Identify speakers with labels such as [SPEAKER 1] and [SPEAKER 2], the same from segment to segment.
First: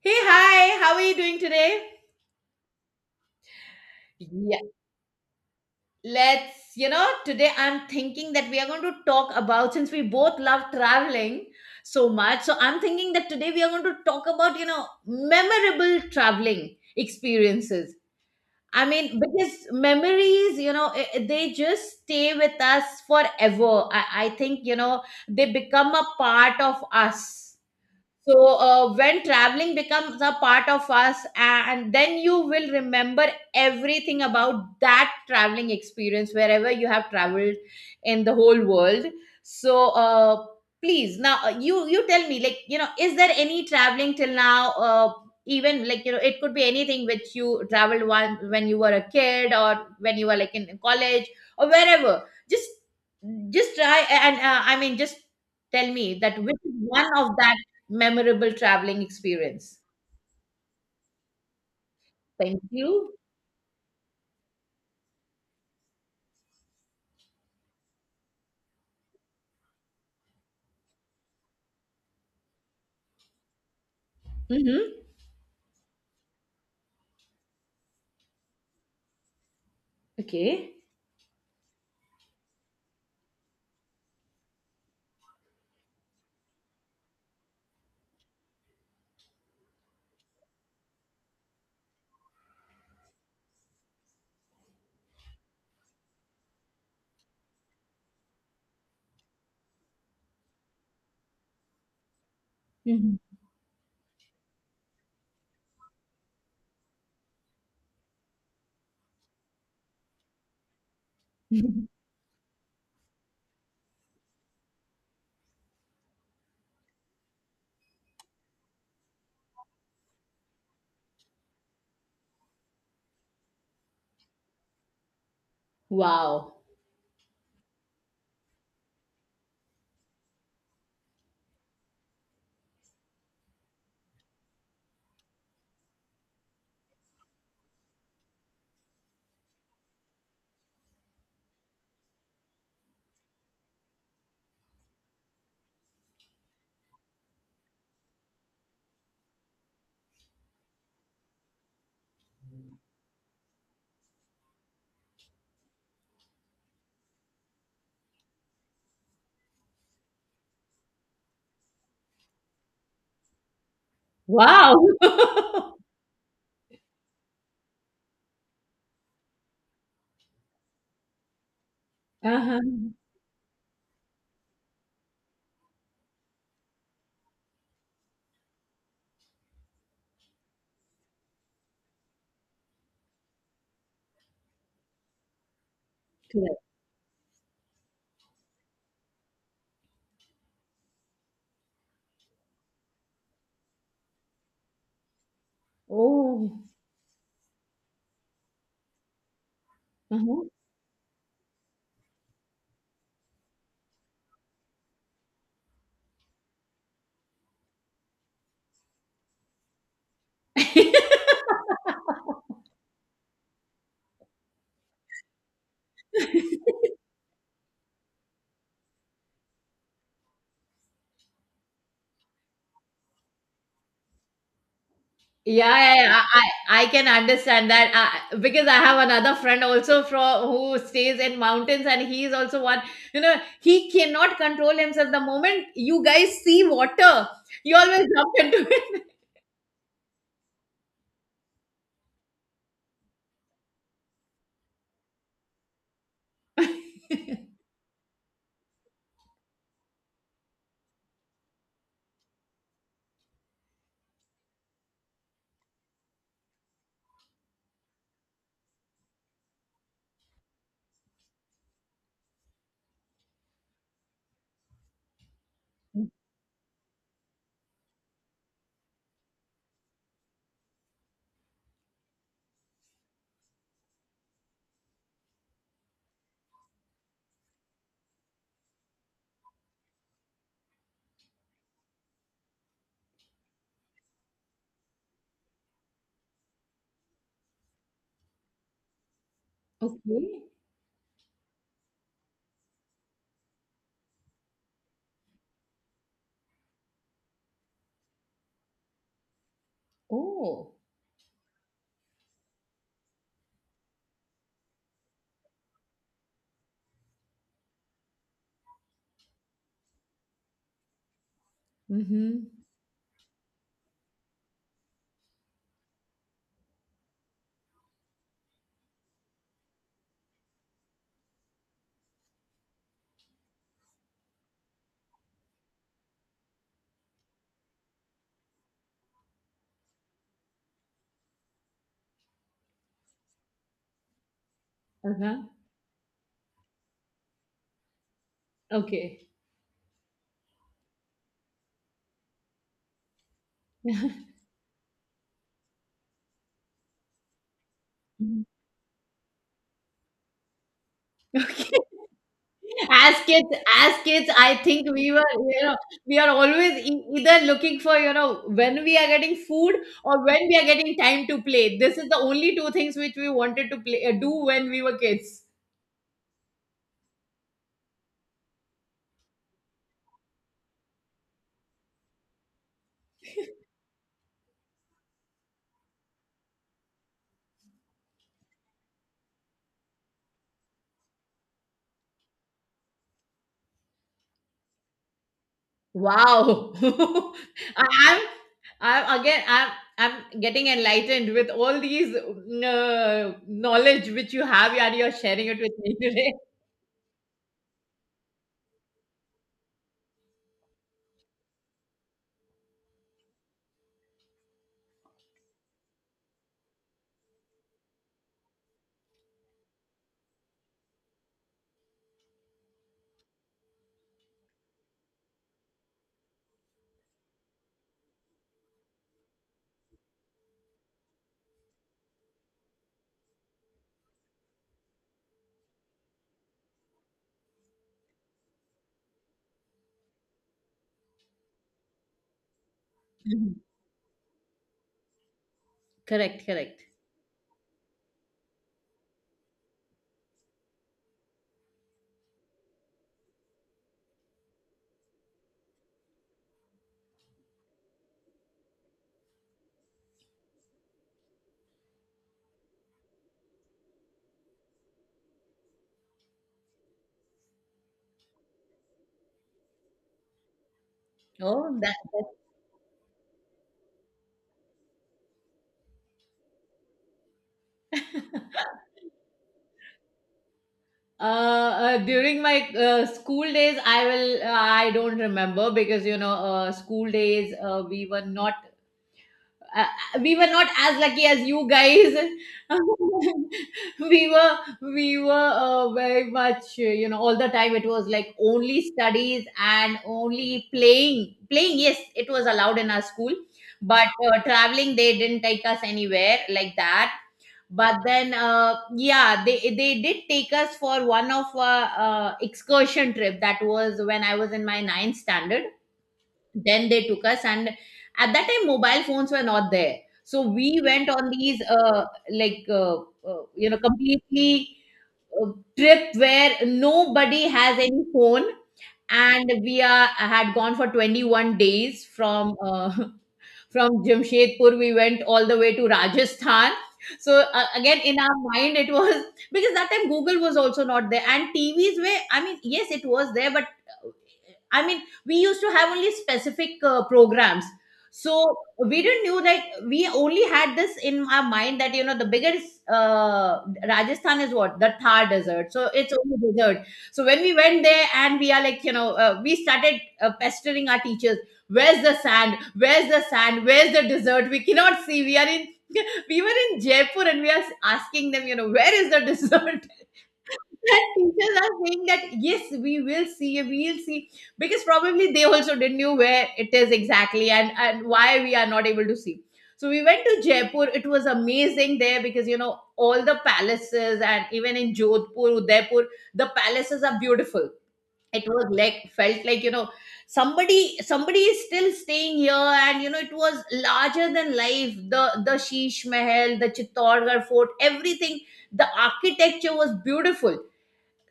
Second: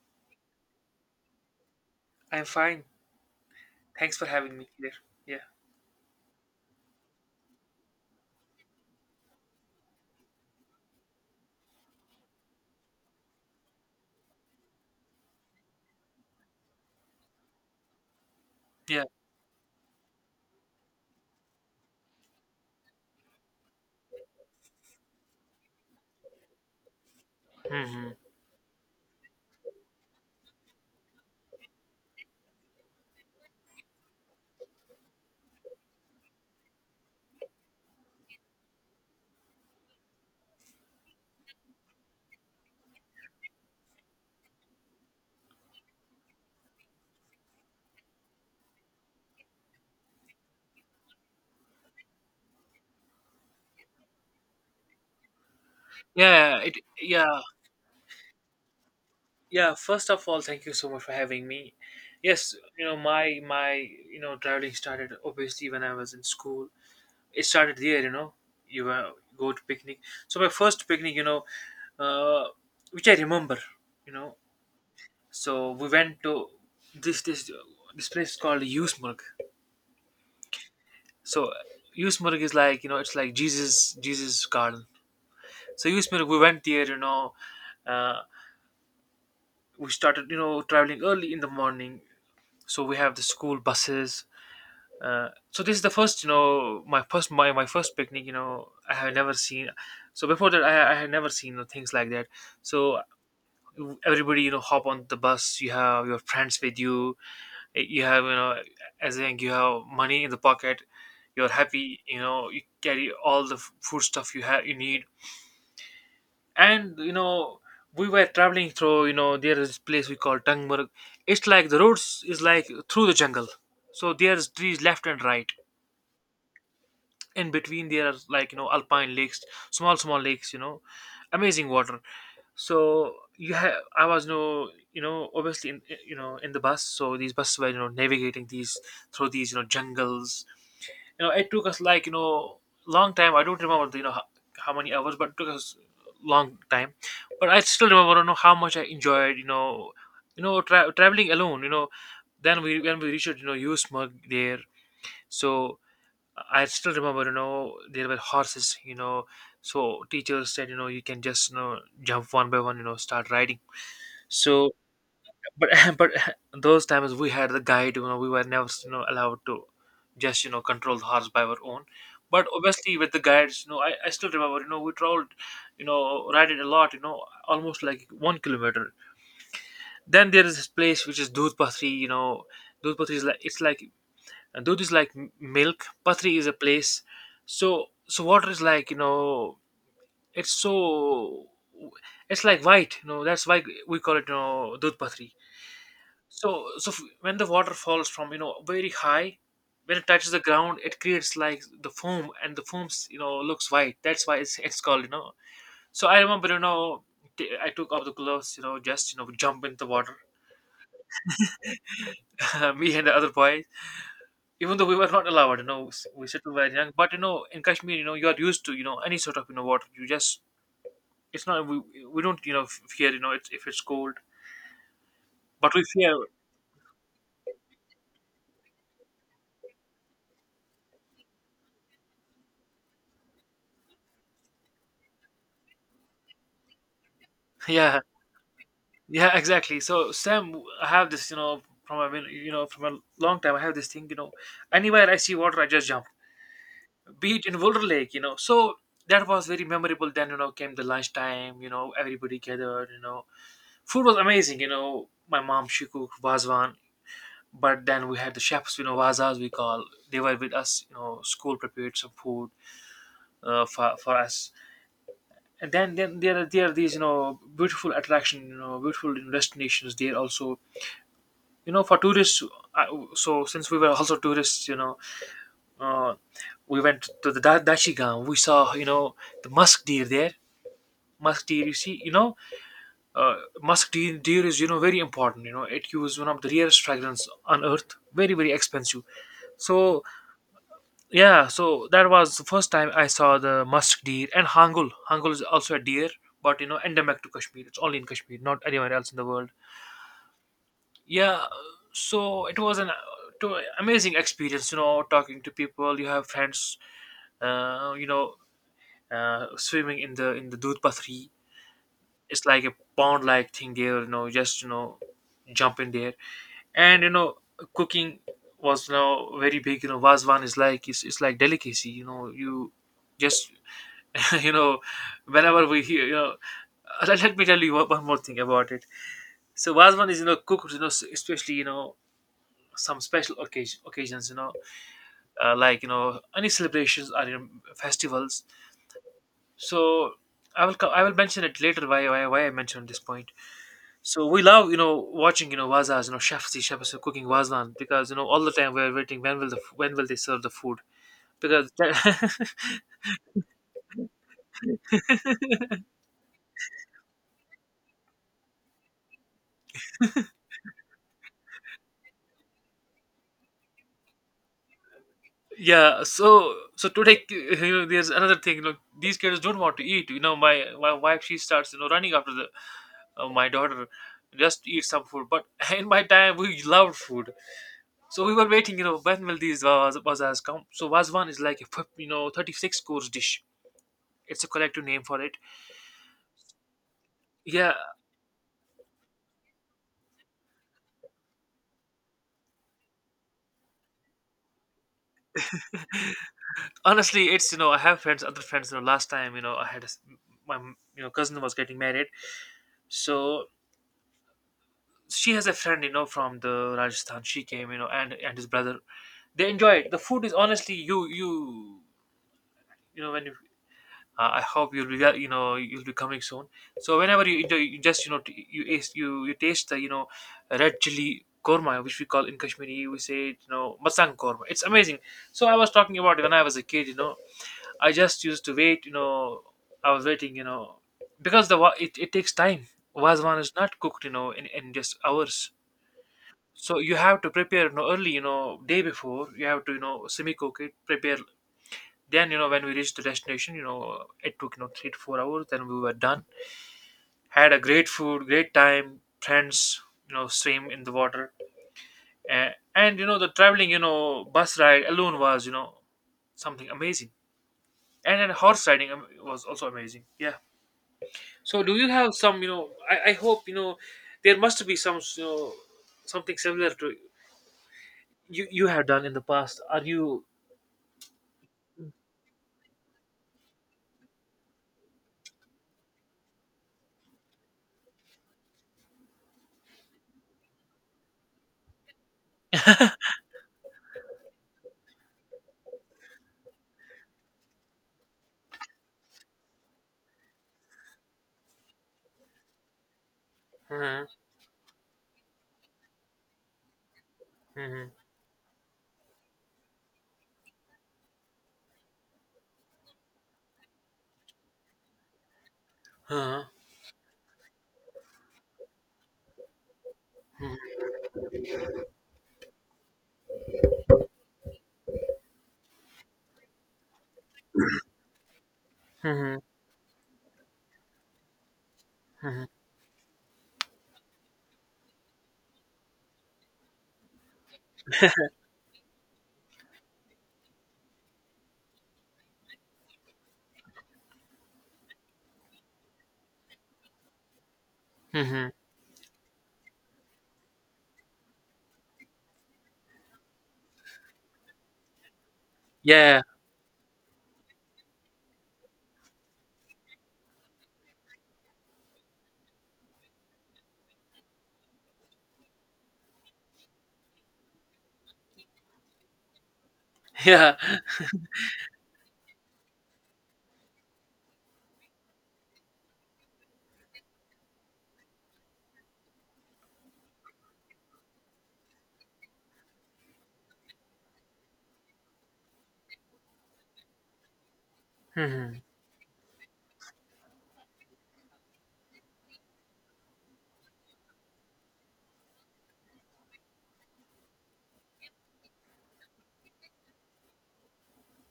[SPEAKER 1] Hey, hi, how are you doing today?
[SPEAKER 2] I'm fine. Thanks for having
[SPEAKER 1] Yeah.
[SPEAKER 2] me here. Yeah.
[SPEAKER 1] Let's, today I'm thinking that we are going to talk about, since we both love traveling so much, so I'm thinking that today we are going to talk about, you know, memorable traveling experiences. I
[SPEAKER 2] Yeah.
[SPEAKER 1] mean, because memories, you know, they just stay with us forever. I think, you know, they become a part of us.
[SPEAKER 2] hmm
[SPEAKER 1] So when traveling becomes a part of us and then you will remember everything about that traveling experience wherever you have traveled in the whole world. So please now you tell me, like, you know, is there any traveling till now, even, like, you know, it could be anything which you traveled one when you were a kid or when you were like in college or wherever. just just try and I mean, just tell me that
[SPEAKER 2] Yeah,
[SPEAKER 1] which is one
[SPEAKER 2] yeah,
[SPEAKER 1] of that memorable traveling
[SPEAKER 2] yeah.
[SPEAKER 1] experience.
[SPEAKER 2] First of all, thank you so much for having me. Yes,
[SPEAKER 1] Thank
[SPEAKER 2] you know,
[SPEAKER 1] you.
[SPEAKER 2] my you know, traveling started obviously when I was in school. It started there, you know. You go to picnic. So my first picnic, you know, uh, which I remember, you know.
[SPEAKER 1] Mm-hmm.
[SPEAKER 2] So we went to this this place called Yusmurg.
[SPEAKER 1] Okay.
[SPEAKER 2] So Yusmurg is like you know, it's like Jesus garden. So Yusmurg, we went there, you know. uh, we started you know traveling early in the morning, so we have the school buses. So this is the first you know my first my first picnic, you know, I have never seen. So before that I had never seen you know things like that. So
[SPEAKER 1] Mhm.
[SPEAKER 2] everybody you know hop on the bus, you have your friends with you. You have you know as in you have money in the pocket, you're happy, you know you carry all the food stuff you have you need. And you know we were traveling through, you know there is this place we call Tangmurg. It's like the roads is like through the jungle, so there's trees left and right.
[SPEAKER 1] Wow.
[SPEAKER 2] In between there are like you know alpine lakes, small lakes. You know, amazing water. So you have I was no you know obviously in you know in the bus. So these buses were you know navigating these through these you know jungles. You know it took us like you know long time. I don't remember you know how many hours, but it took us long time. But I still remember you know how much I enjoyed you know traveling alone, you know. Then we when we reached you know Usemarg there. So I still remember you know there were horses, you know. So teachers said you know you can just you know jump one by one, you know start riding. So
[SPEAKER 1] Wow.
[SPEAKER 2] but
[SPEAKER 1] Uh-huh.
[SPEAKER 2] but those times we had the guide, you know we were never you know allowed to just you know control the horse by our own. But obviously with the guides, you know I still remember you know we traveled you know riding a lot, you know almost like 1 kilometer. Then there is this place which is doodh pathri, you know. Doodh pathri is like it's like doodh is like milk, pathri is a
[SPEAKER 1] Correct.
[SPEAKER 2] place. So so water is like you know it's so it's like white you know that's why we call it you know doodh pathri.
[SPEAKER 1] Oh.
[SPEAKER 2] So so, when the water falls from you know very high, when it touches the
[SPEAKER 1] Uh-huh.
[SPEAKER 2] ground, it creates like the foam, and the foams you know looks white. That's why it's called, you know. So I remember you know I took off the gloves, you know just you know jump in the water, me and the other boys. Even though we were not allowed, you know, we still were young. But you know, in Kashmir, you know, you are used to you know any sort of you know water. You just it's not we don't you know fear, you know, it if it's cold, but
[SPEAKER 1] Yeah,
[SPEAKER 2] we
[SPEAKER 1] yeah, yeah,
[SPEAKER 2] fear.
[SPEAKER 1] I can understand that. I, because I have another friend also from who stays in mountains, and he is also one, you know, he cannot control himself the moment you guys see water. You
[SPEAKER 2] Yeah.
[SPEAKER 1] always jump into it.
[SPEAKER 2] Yeah, exactly. So Sam, I have this, you know, from I mean, you know, from a long time, I have this thing, you know, anywhere I see water, I just jump. Be it in Boulder Lake, you know. So that was very memorable. Then you know, came the lunchtime, you know, everybody gathered, you know, food was amazing, you know. My mom she cooked vazwan, but then we had the chefs, you know, vazas we call. They were with us, you know. School prepared some food for us, and then then there are these, you know, beautiful attraction, you know, beautiful destinations there also you know for tourists. I, so since we were also tourists, you know, uh, we went to the dachigam, we saw you know the musk deer there. Musk deer you see you know, uh, musk deer, deer is you know very important, you know it was one of the rarest fragrance on earth, very very expensive. So
[SPEAKER 1] Okay.
[SPEAKER 2] yeah, so that was the first time I saw the musk deer. And hangul is also a deer, but you know endemic to Kashmir, it's only in Kashmir, not anywhere else in the world.
[SPEAKER 1] Oh.
[SPEAKER 2] Yeah. So it was an amazing experience, you know talking to people, you have friends, you know, swimming in the Dudh Pathri. It's
[SPEAKER 1] Mm-hmm.
[SPEAKER 2] like a pond like thing there, you know just you know jump in there. And you know cooking was you know very big, you know vazwan is like it's like delicacy, you know. You just you know whenever we hear, you know, let me tell you one more thing about it. So vazwan is you know cooked, you know especially you know some special occasions you know,
[SPEAKER 1] Uh-huh.
[SPEAKER 2] like you know any celebrations or, you know, festivals.
[SPEAKER 1] Okay.
[SPEAKER 2] So I will I will mention it later why I mentioned this point. So we love you know watching you know wazas, you know chefs, the chefs are cooking wazwan because you know all the time we're waiting when will the when will they serve the food because
[SPEAKER 1] As kids, as kids, I think we were, you know, we are always either looking for, you know, when we are getting food or when we are getting time to play. This is the only two things which we wanted to play, do when we were kids.
[SPEAKER 2] yeah. So so today you know there's another thing, you know these kids don't want to eat, you know my wife she starts you know running after the my daughter, just eat some food. But in my time we loved food. So we were waiting, you know, when will these bazaars come? So Vazwan is like a you know, 36 course dish. It's a collective name for it.
[SPEAKER 1] Wow.
[SPEAKER 2] Yeah,
[SPEAKER 1] I, i'm I'm again, I'm getting enlightened with all these knowledge which you have, and you're sharing it with me today.
[SPEAKER 2] honestly, it's, you know, I have friends, other friends, you know, last time, you know, I had, a s my, you know, cousin was getting married. So she has a friend, you know, from the Rajasthan. She came, you know, and his brother. They enjoy it. The food is honestly, you know, when you... I hope you'll be well, you know you'll be coming soon. So whenever you you just you know you you you taste the you know red chili korma, which we call in Kashmiri, we say it, you know masang korma. It's amazing. So I was talking about it when I was a kid. You know, I just used to wait. You know, I was waiting. You know, because the it it takes time. Vazwan is not cooked. You know, in just hours. So
[SPEAKER 1] Correct.
[SPEAKER 2] you have to prepare you know, early, you know, day before. You have to you know semi cook it, prepare then, you know, when we reached the destination, you know, it took, you know, 3 to 4 hours. Then we were done. Had a great food, great time, friends, you know, swim in the water. And, you know, the traveling, you know, bus ride alone was, you know, something amazing. And then horse riding was also amazing. Yeah. So do
[SPEAKER 1] Oh,
[SPEAKER 2] you have
[SPEAKER 1] that.
[SPEAKER 2] some, you know, I hope, you know, there must be some, you know, something similar to you, you have done in the past. Are you...
[SPEAKER 1] During my school days, I will. I don't remember, because you know, school days, we were not, we were not as lucky as you guys. We were, we were very much, you know, all the time it was like only studies and only playing. Playing, yes, it was allowed in our school,
[SPEAKER 2] Mhm,
[SPEAKER 1] but traveling, they didn't take us anywhere like that.
[SPEAKER 2] mhm,
[SPEAKER 1] But then, yeah, they did take us for one of excursion trip. That was when I was in my ninth standard.
[SPEAKER 2] mhm,
[SPEAKER 1] Then they took us, and at that time mobile phones were not there. So we went on these, like, you know, completely uh, trip where nobody has any phone,
[SPEAKER 2] mhm, mhm,
[SPEAKER 1] and we are had gone for 21 days
[SPEAKER 2] mhm,
[SPEAKER 1] from Jamshedpur. We went all the way to Rajasthan. So again, in our mind, it was, because that time Google was also not there, and TVs were. I mean, yes, it was there, but I mean, we used to have only specific programs.
[SPEAKER 2] mhm.
[SPEAKER 1] So we didn't knew that. We only had this in our mind that you know the biggest Rajasthan is what? The Thar desert. So it's
[SPEAKER 2] Yeah,
[SPEAKER 1] only desert. So when we went there, and we are like, you know, we started, pestering our teachers. Where's the sand? Where's the sand? Where's the desert? We cannot see. We are in. We were in Jaipur, and we are asking them, you know, where is the desert?
[SPEAKER 2] yeah.
[SPEAKER 1] That teachers are saying that yes, we will see, we will see, because probably they also didn't knew where it is exactly, and why we are not able to see. So we went to Jaipur. It was amazing there, because you know all the palaces, and even in Jodhpur, Udaipur, the palaces are beautiful. It
[SPEAKER 2] Mhm,
[SPEAKER 1] was like, felt like, you know, somebody is still staying here. And you know, it was larger than life, the Sheesh Mahal, the Chittorgarh Fort, everything. The architecture was beautiful.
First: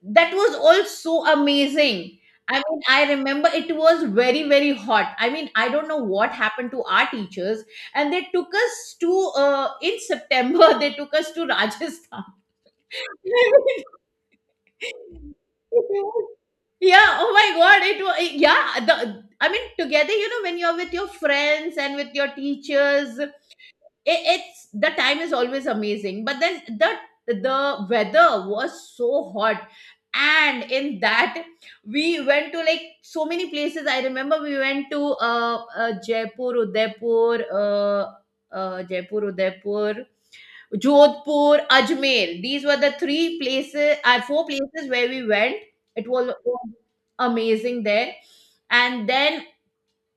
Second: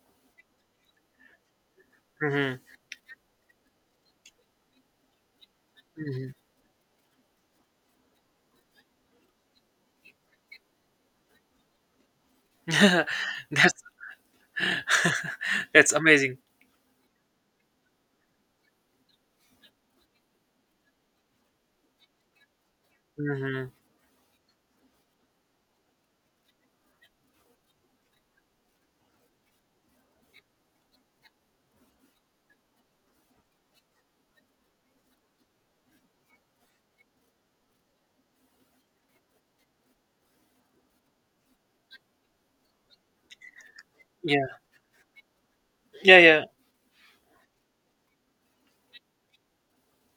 [SPEAKER 1] That was all so amazing. I
[SPEAKER 2] mhm,
[SPEAKER 1] mean, I remember it was very, very hot. I mean, I don't know
[SPEAKER 2] mhm.
[SPEAKER 1] what happened to our teachers, and they took us to in September. They took us to Rajasthan.
[SPEAKER 2] That's that's amazing.
[SPEAKER 1] Yeah. Oh my God. It was, yeah. The I mean, together, you know, when you're with your friends and with your teachers,
[SPEAKER 2] Mhm.
[SPEAKER 1] it's, the time is always amazing, but then the weather was so hot. And in that we went to like so many places. I remember we went to Jaipur, Udaipur, Jaipur, Udaipur, Jodhpur, Ajmer. These were the three places, four
[SPEAKER 2] Yeah.
[SPEAKER 1] places where we went. It
[SPEAKER 2] Yeah,
[SPEAKER 1] was
[SPEAKER 2] yeah.
[SPEAKER 1] amazing there. And then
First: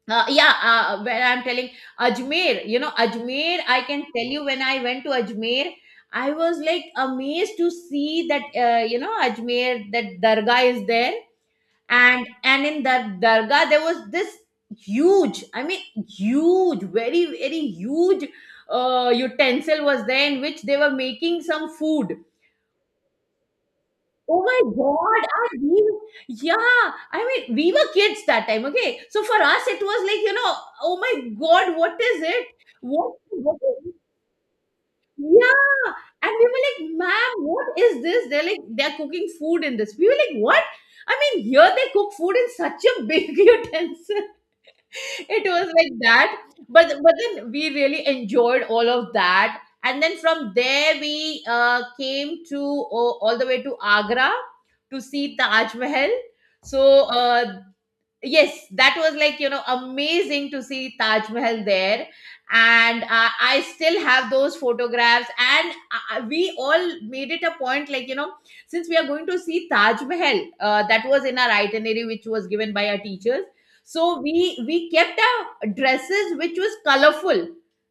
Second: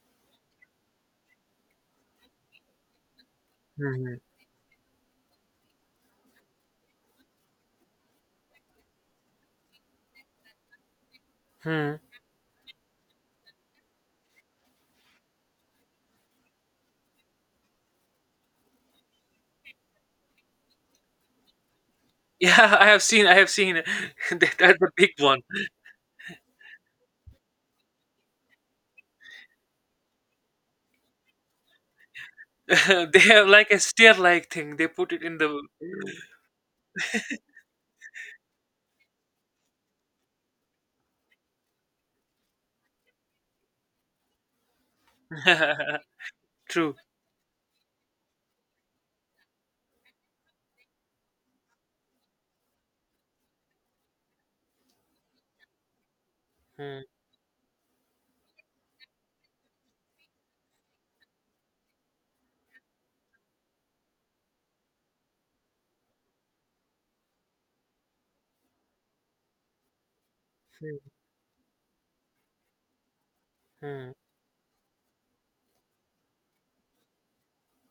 [SPEAKER 1] yeah, when I'm telling Ajmer, you know, Ajmer, I can
[SPEAKER 2] Mhm,
[SPEAKER 1] tell you, when I went to Ajmer, I was like amazed to see that, you know, Ajmer, that Dargah is there.
[SPEAKER 2] mhm.
[SPEAKER 1] And in that Dargah, there was this huge, I mean, huge, very, very huge utensil was there in which they were making some food.
[SPEAKER 2] Yeah, I have seen it.
[SPEAKER 1] Oh
[SPEAKER 2] That
[SPEAKER 1] my
[SPEAKER 2] that's the big
[SPEAKER 1] God,
[SPEAKER 2] one.
[SPEAKER 1] I mean, yeah. I mean, we were kids that time, okay? So for us, it was like, you know, oh my God, what is it?
[SPEAKER 2] They have
[SPEAKER 1] What
[SPEAKER 2] like a
[SPEAKER 1] is it?
[SPEAKER 2] stair-like thing. They put it in the
[SPEAKER 1] Yeah. And we were like, ma'am, what is this? They're like, they're cooking food in this. We were like, what? I mean, here they cook food in such a big utensil. It was like that. but
[SPEAKER 2] true.
[SPEAKER 1] but then we really enjoyed all of that. And then from there we came to all the way to Agra to see Taj Mahal. So
[SPEAKER 2] Mhm,
[SPEAKER 1] uh, yes, that was like, you know, amazing to see Taj Mahal there. And I still have those photographs. And we all made it a point, like, you know, since we are going to see Taj Mahal, that was in our itinerary which was given by our teachers. So
[SPEAKER 2] mhm.
[SPEAKER 1] we kept our dresses which was colorful,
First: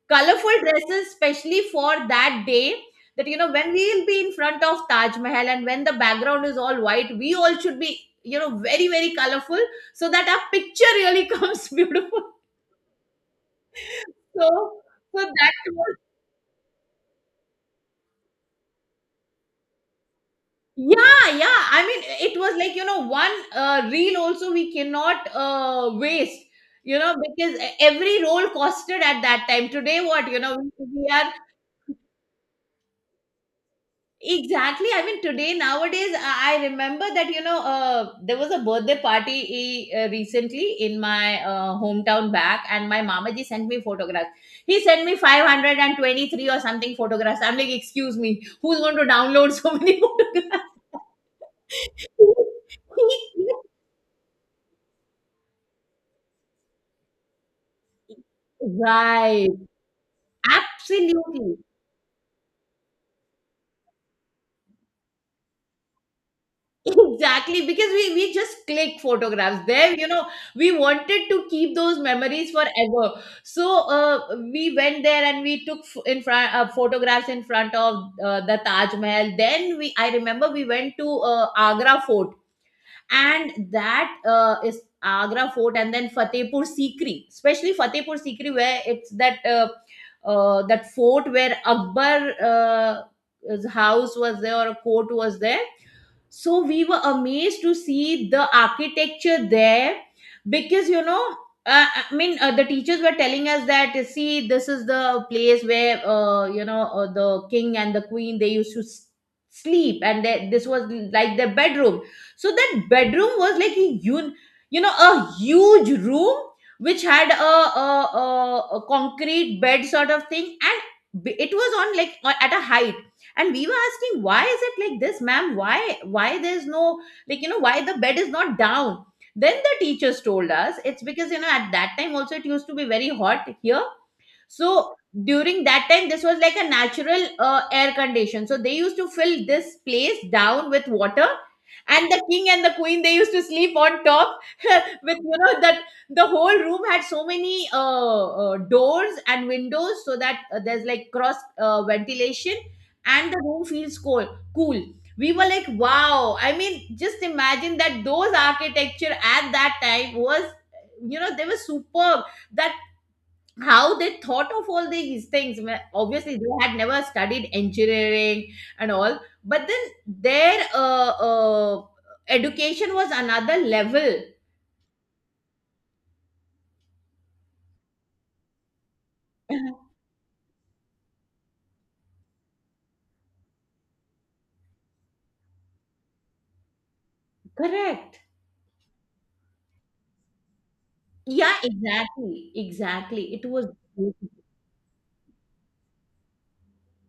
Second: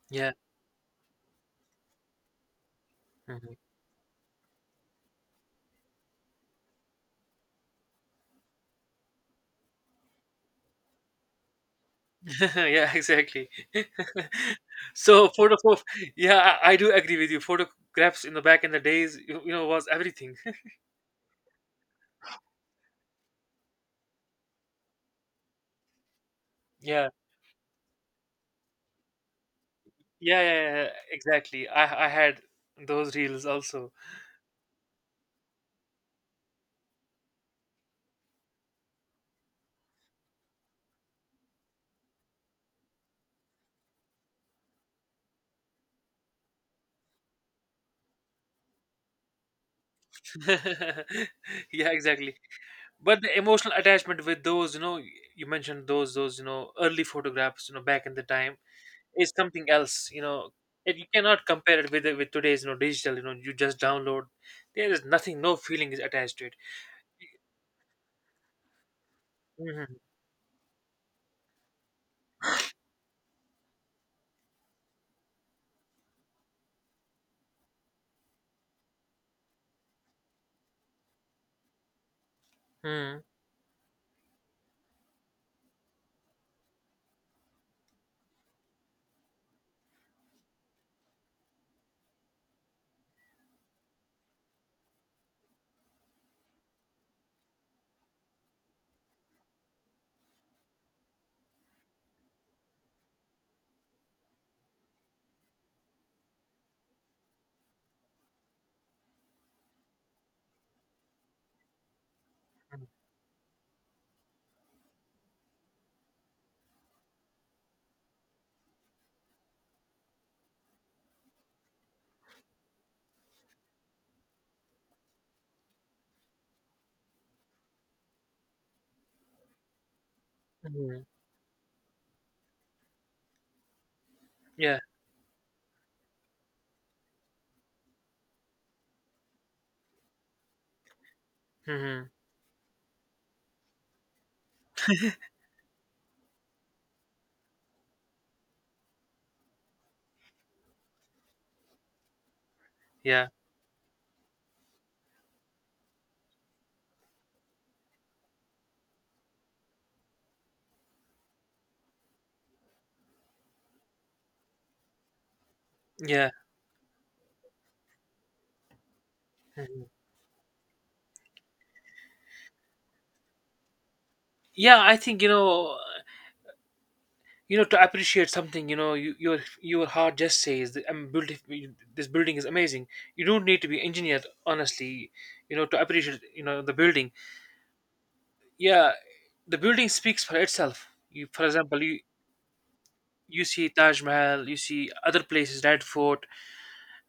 [SPEAKER 2] Yeah.
[SPEAKER 1] colorful dresses, especially for that day, that you know
[SPEAKER 2] Mhm.
[SPEAKER 1] when we will be in front of Taj Mahal, and when the background is all white, we all should be, you know, very, very colorful, so that our picture really comes beautiful.
[SPEAKER 2] Yeah, exactly.
[SPEAKER 1] So so
[SPEAKER 2] So
[SPEAKER 1] that
[SPEAKER 2] photo
[SPEAKER 1] was.
[SPEAKER 2] yeah, I do agree with you. Photographs in the back in the days, you know, was everything.
[SPEAKER 1] Yeah, yeah, I mean, it was like, you know, one reel also we cannot waste, you
[SPEAKER 2] Yeah.
[SPEAKER 1] know, because every roll costed at that time. Today, what, you
[SPEAKER 2] Yeah,
[SPEAKER 1] know,
[SPEAKER 2] yeah, yeah,
[SPEAKER 1] we are.
[SPEAKER 2] exactly. I had those reels also.
[SPEAKER 1] Exactly. I mean, today, nowadays, I remember that, you know, there was a birthday party, recently in my hometown back, and my Mamaji sent me photographs. He sent me 523 or something photographs. I'm like, excuse me, who's going to download so many photographs?
[SPEAKER 2] Yeah, exactly. But the emotional attachment with those, you know, you mentioned those you know, early photographs, you know, back in the time is
[SPEAKER 1] Right.
[SPEAKER 2] something else, you know. And you cannot
[SPEAKER 1] Absolutely.
[SPEAKER 2] compare it with today's, you know, digital, you know, you just download. There is nothing, no feeling is attached to it.
[SPEAKER 1] Exactly, because we just click photographs there,
[SPEAKER 2] Mm-hmm.
[SPEAKER 1] you know, we wanted to keep those memories forever. So we went there, and we took in front photographs in front of the Taj Mahal. Then we, I remember we went to Agra Fort,
[SPEAKER 2] Mm-hmm.
[SPEAKER 1] and that is Agra Fort, and then Fatehpur Sikri, especially Fatehpur Sikri, where it's that that fort where Akbar his house was there, or a court was there. So we were amazed to see the architecture there, because you know, I mean, the teachers were telling us that see, this is the place where you know, the king and the queen, they used to sleep, and they, this was like their bedroom. So that bedroom was like a you know, a huge room, which had a concrete bed sort of thing, and it was on like, at a height. And we were asking, why is it like this, ma'am? Why there's no, like, you know, why the bed is not down? Then the teachers told us,
[SPEAKER 2] mm-hmm,
[SPEAKER 1] it's because you know at that time also it used to be very hot here.
[SPEAKER 2] yeah.
[SPEAKER 1] So during that time, this was like a natural air condition. So they used to fill this place down with water,
[SPEAKER 2] Mm-hmm.
[SPEAKER 1] and the king and the queen, they used to sleep on top. With, you know, that the whole room had so many doors and windows, so that there's like cross ventilation,
[SPEAKER 2] Yeah.
[SPEAKER 1] and the room feels cool. Cool. We were like, wow. I mean, just imagine that those architecture at that time was, you know, they were superb, that how they thought of all these things.
[SPEAKER 2] Yeah.
[SPEAKER 1] Obviously they had never studied engineering and all, but then
[SPEAKER 2] hmm
[SPEAKER 1] their education was another level.
[SPEAKER 2] Yeah, I think you know, you know to appreciate something, you know your heart just says that I'm built this building is amazing. You don't need to be engineered honestly, you know, to appreciate you know the building.
[SPEAKER 1] correct
[SPEAKER 2] Yeah, the building speaks for itself. You, for
[SPEAKER 1] Yeah,
[SPEAKER 2] example, you
[SPEAKER 1] exactly, exactly.
[SPEAKER 2] you
[SPEAKER 1] It
[SPEAKER 2] see
[SPEAKER 1] was
[SPEAKER 2] Taj
[SPEAKER 1] beautiful.
[SPEAKER 2] Mahal, you see other places, Red Fort,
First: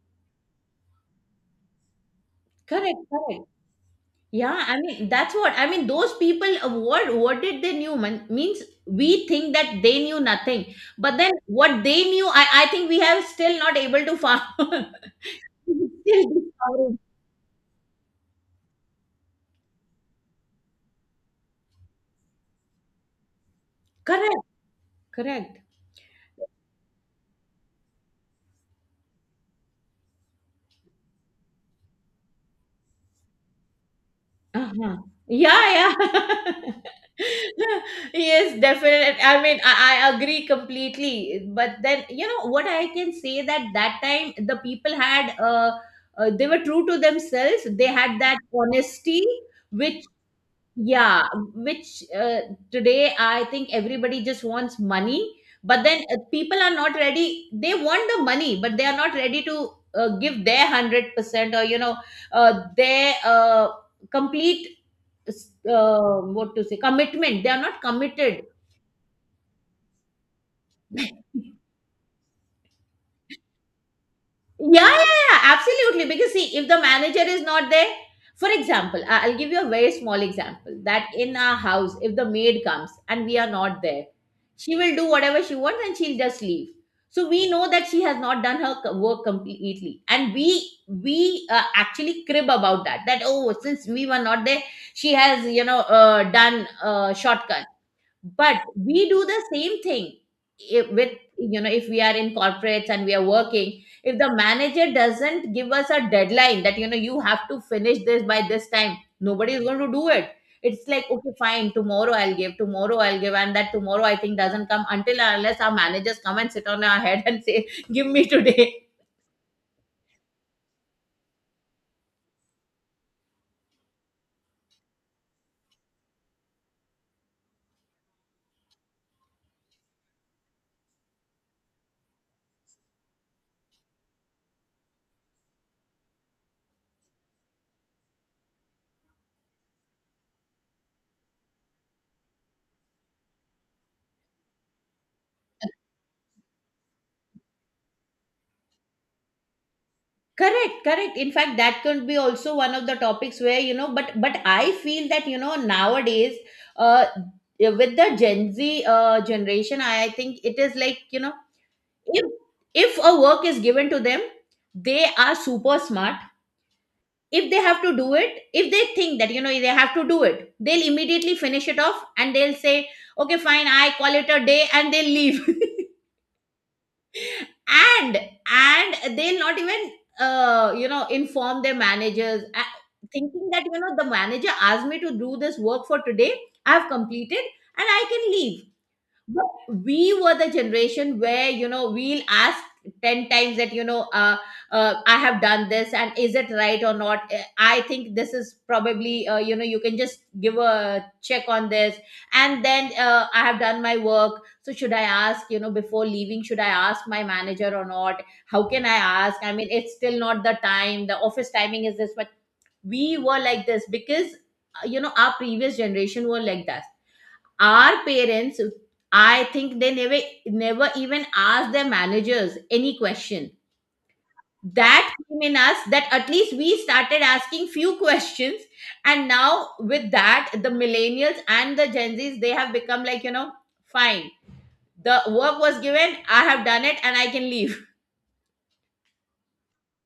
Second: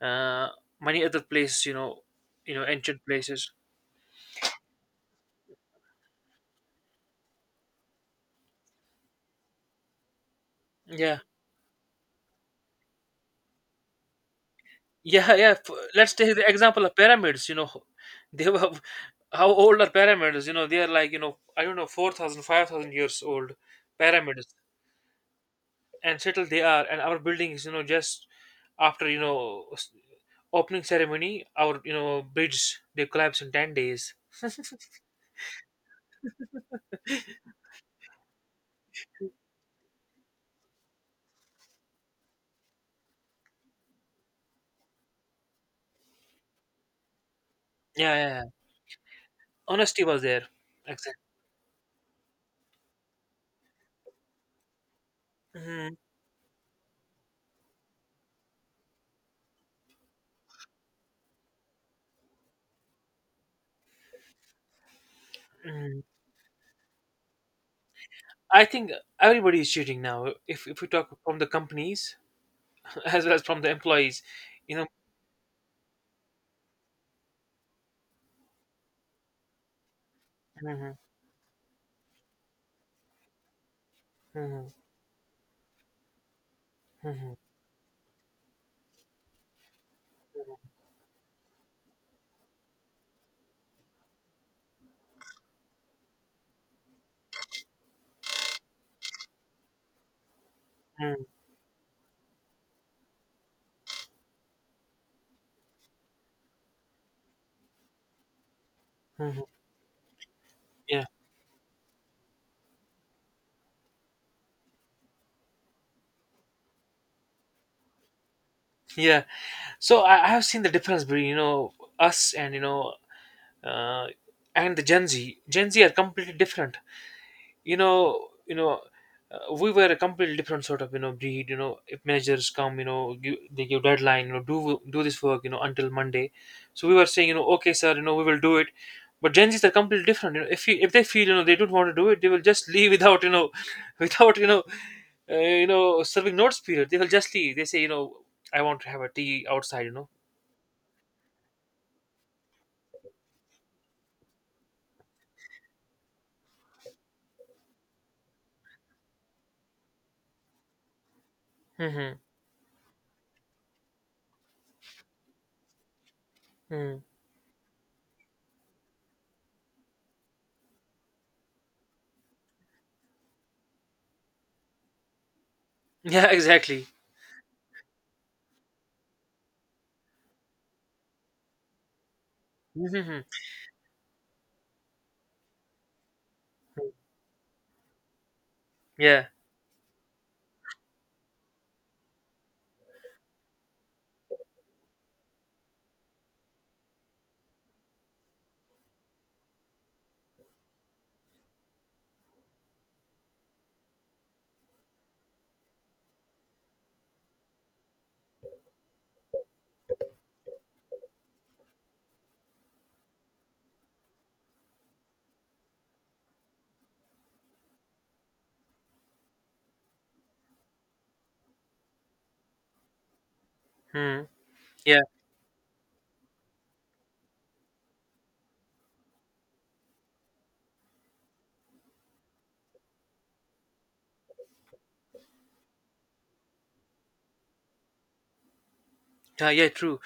[SPEAKER 2] uh many other places, you know, you know ancient
[SPEAKER 1] Correct.
[SPEAKER 2] places.
[SPEAKER 1] Yeah, I mean, that's what I mean, those people, what did they knew, man? Means we think that they knew nothing, but
[SPEAKER 2] Yeah.
[SPEAKER 1] then what they knew, I think we have still not able to find.
[SPEAKER 2] Yeah, yeah. Let's
[SPEAKER 1] Still
[SPEAKER 2] take the example of
[SPEAKER 1] discovering.
[SPEAKER 2] pyramids. They were how old are pyramids? You know, they are like I don't know 4,000, 5,000 years old
[SPEAKER 1] correct
[SPEAKER 2] pyramids,
[SPEAKER 1] Correct.
[SPEAKER 2] and still they are. And our buildings, you know, just after opening ceremony, our you know bridge they collapse in 10 days.
[SPEAKER 1] Uh-huh. Yeah, yeah. Yes, definitely. I mean, I agree completely. But then, you know, what I can say that that time the people had, they were true to themselves. They
[SPEAKER 2] Yeah,
[SPEAKER 1] had
[SPEAKER 2] yeah,
[SPEAKER 1] that
[SPEAKER 2] yeah.
[SPEAKER 1] honesty, which
[SPEAKER 2] Honesty was there. Exactly.
[SPEAKER 1] yeah, which today I think everybody just wants money, but
[SPEAKER 2] Mhm,
[SPEAKER 1] then people are not ready. They want the money, but they are not ready to give their 100% or, you know, their complete,
[SPEAKER 2] mhm.
[SPEAKER 1] what to say, commitment. They are not committed.
[SPEAKER 2] I think everybody is cheating now. If we talk from the companies as well as from the employees, you
[SPEAKER 1] Yeah,
[SPEAKER 2] know.
[SPEAKER 1] yeah, yeah, absolutely. Because see, if the manager is not there, for example, I'll give you a very small example
[SPEAKER 2] Mhm,
[SPEAKER 1] that in our house, if the maid comes and we are not there,
[SPEAKER 2] mhm,
[SPEAKER 1] she will do whatever she wants and she'll just leave. So
[SPEAKER 2] mhm.
[SPEAKER 1] we know that she has not done her work completely, and we actually crib about that. That oh, since we were not there, she has you know done shortcut. But we do the same thing if, with
[SPEAKER 2] Mm,
[SPEAKER 1] you know if we are in corporates and we are working, if the manager doesn't give us a deadline that you know you have to finish this by this time,
[SPEAKER 2] mhm.
[SPEAKER 1] nobody is going to do it. It's like
[SPEAKER 2] Yeah,
[SPEAKER 1] okay fine, tomorrow I'll give, tomorrow I'll give, and that tomorrow I think doesn't come until and unless our managers come and sit on our head and say give me today.
[SPEAKER 2] yeah. So I have seen the difference between us and uh, and the Gen Z. Gen Z are completely different. you know you know we were a completely different sort of breed. If managers come, give, they give deadline, do this work, until Monday. So we were saying, okay sir, we will do it. But Gen Z's are completely different. If they feel, they don't want to do it, they will just leave without without uh, serving notice period. They will just leave. They say, I want to have a tea outside.
[SPEAKER 1] Correct, correct. In fact, that could be also one of the topics where you know, but I feel that you know nowadays uh with the Gen Z generation, I think it is like you know,
[SPEAKER 2] Hmm.
[SPEAKER 1] if if a work is given to them, they are super smart.
[SPEAKER 2] Hmm.
[SPEAKER 1] If they have to do it, if they think that you know they have to do it, they'll immediately finish it off and they'll say okay fine, I call it a day, and they'll leave.
[SPEAKER 2] Yeah, exactly.
[SPEAKER 1] and and they'll not even you know inform their managers,
[SPEAKER 2] Hmm.
[SPEAKER 1] thinking that you know the manager asked me to do this work for today, I have completed and I can leave.
[SPEAKER 2] Yeah.
[SPEAKER 1] But we were the generation where you know we'll ask 10 times that you know I have done this and is it right or not. I think this is probably you know you can just give a check on this, and then I have done my work, so should I ask you know before leaving, should I ask my manager or not, how can I ask, I mean it's still not the time, the office timing is this, but we were like this because you know our previous generation were like that, our parents. I think they never, never even asked their managers any question.
[SPEAKER 2] Hmm. Yeah,
[SPEAKER 1] That came in us that at least we started asking few questions, and now with that the millennials and the Gen Z's, they have become like you know fine, the work was given, I have done it and I can leave.
[SPEAKER 2] yeah, yeah, true.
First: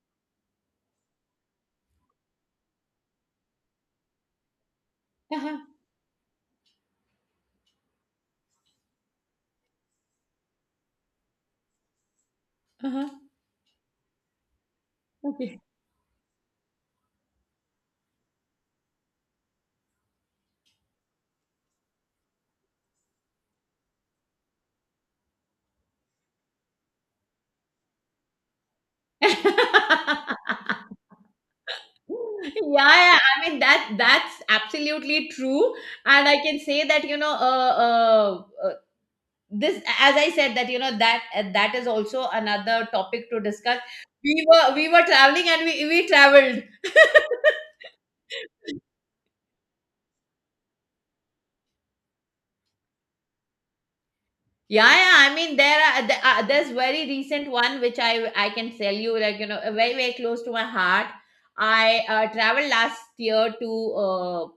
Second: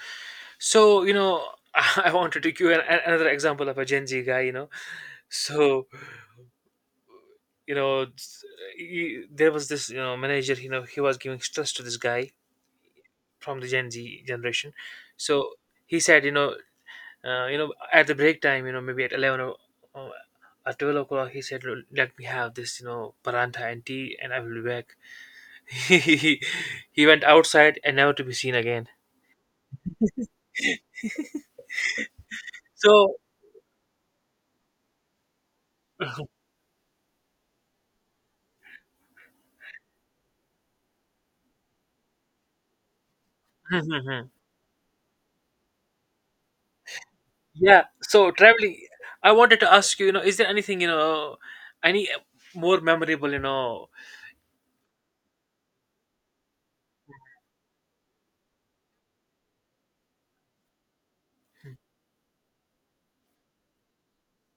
[SPEAKER 2] So, you know, I want to take you another example of a Gen Z guy, you know.
[SPEAKER 1] Uh-huh,
[SPEAKER 2] So, you know, s- he, there was this, you know, manager, you know, he was giving stress to this guy
[SPEAKER 1] uh-huh,
[SPEAKER 2] from the Gen Z generation. So
[SPEAKER 1] okay.
[SPEAKER 2] he said, you know, at the break time, you know, maybe at 11 or at 12 o'clock. He said, "Look, let me have this, you know, paranta and tea and I will be back." he he went outside and never to be seen again.
[SPEAKER 1] Yeah, yeah,
[SPEAKER 2] So,
[SPEAKER 1] I mean that's absolutely true, and I can say that you know, this as I said that you know that that is also another topic to discuss. We were we were traveling and we traveled.
[SPEAKER 2] yeah, so traveling, I wanted to ask you, you know, is there anything, you know, any more memorable, you know?
[SPEAKER 1] Yeah, yeah. I mean, there's very recent one which I can tell you, like you know, very very close to my heart. I traveled last year to uh,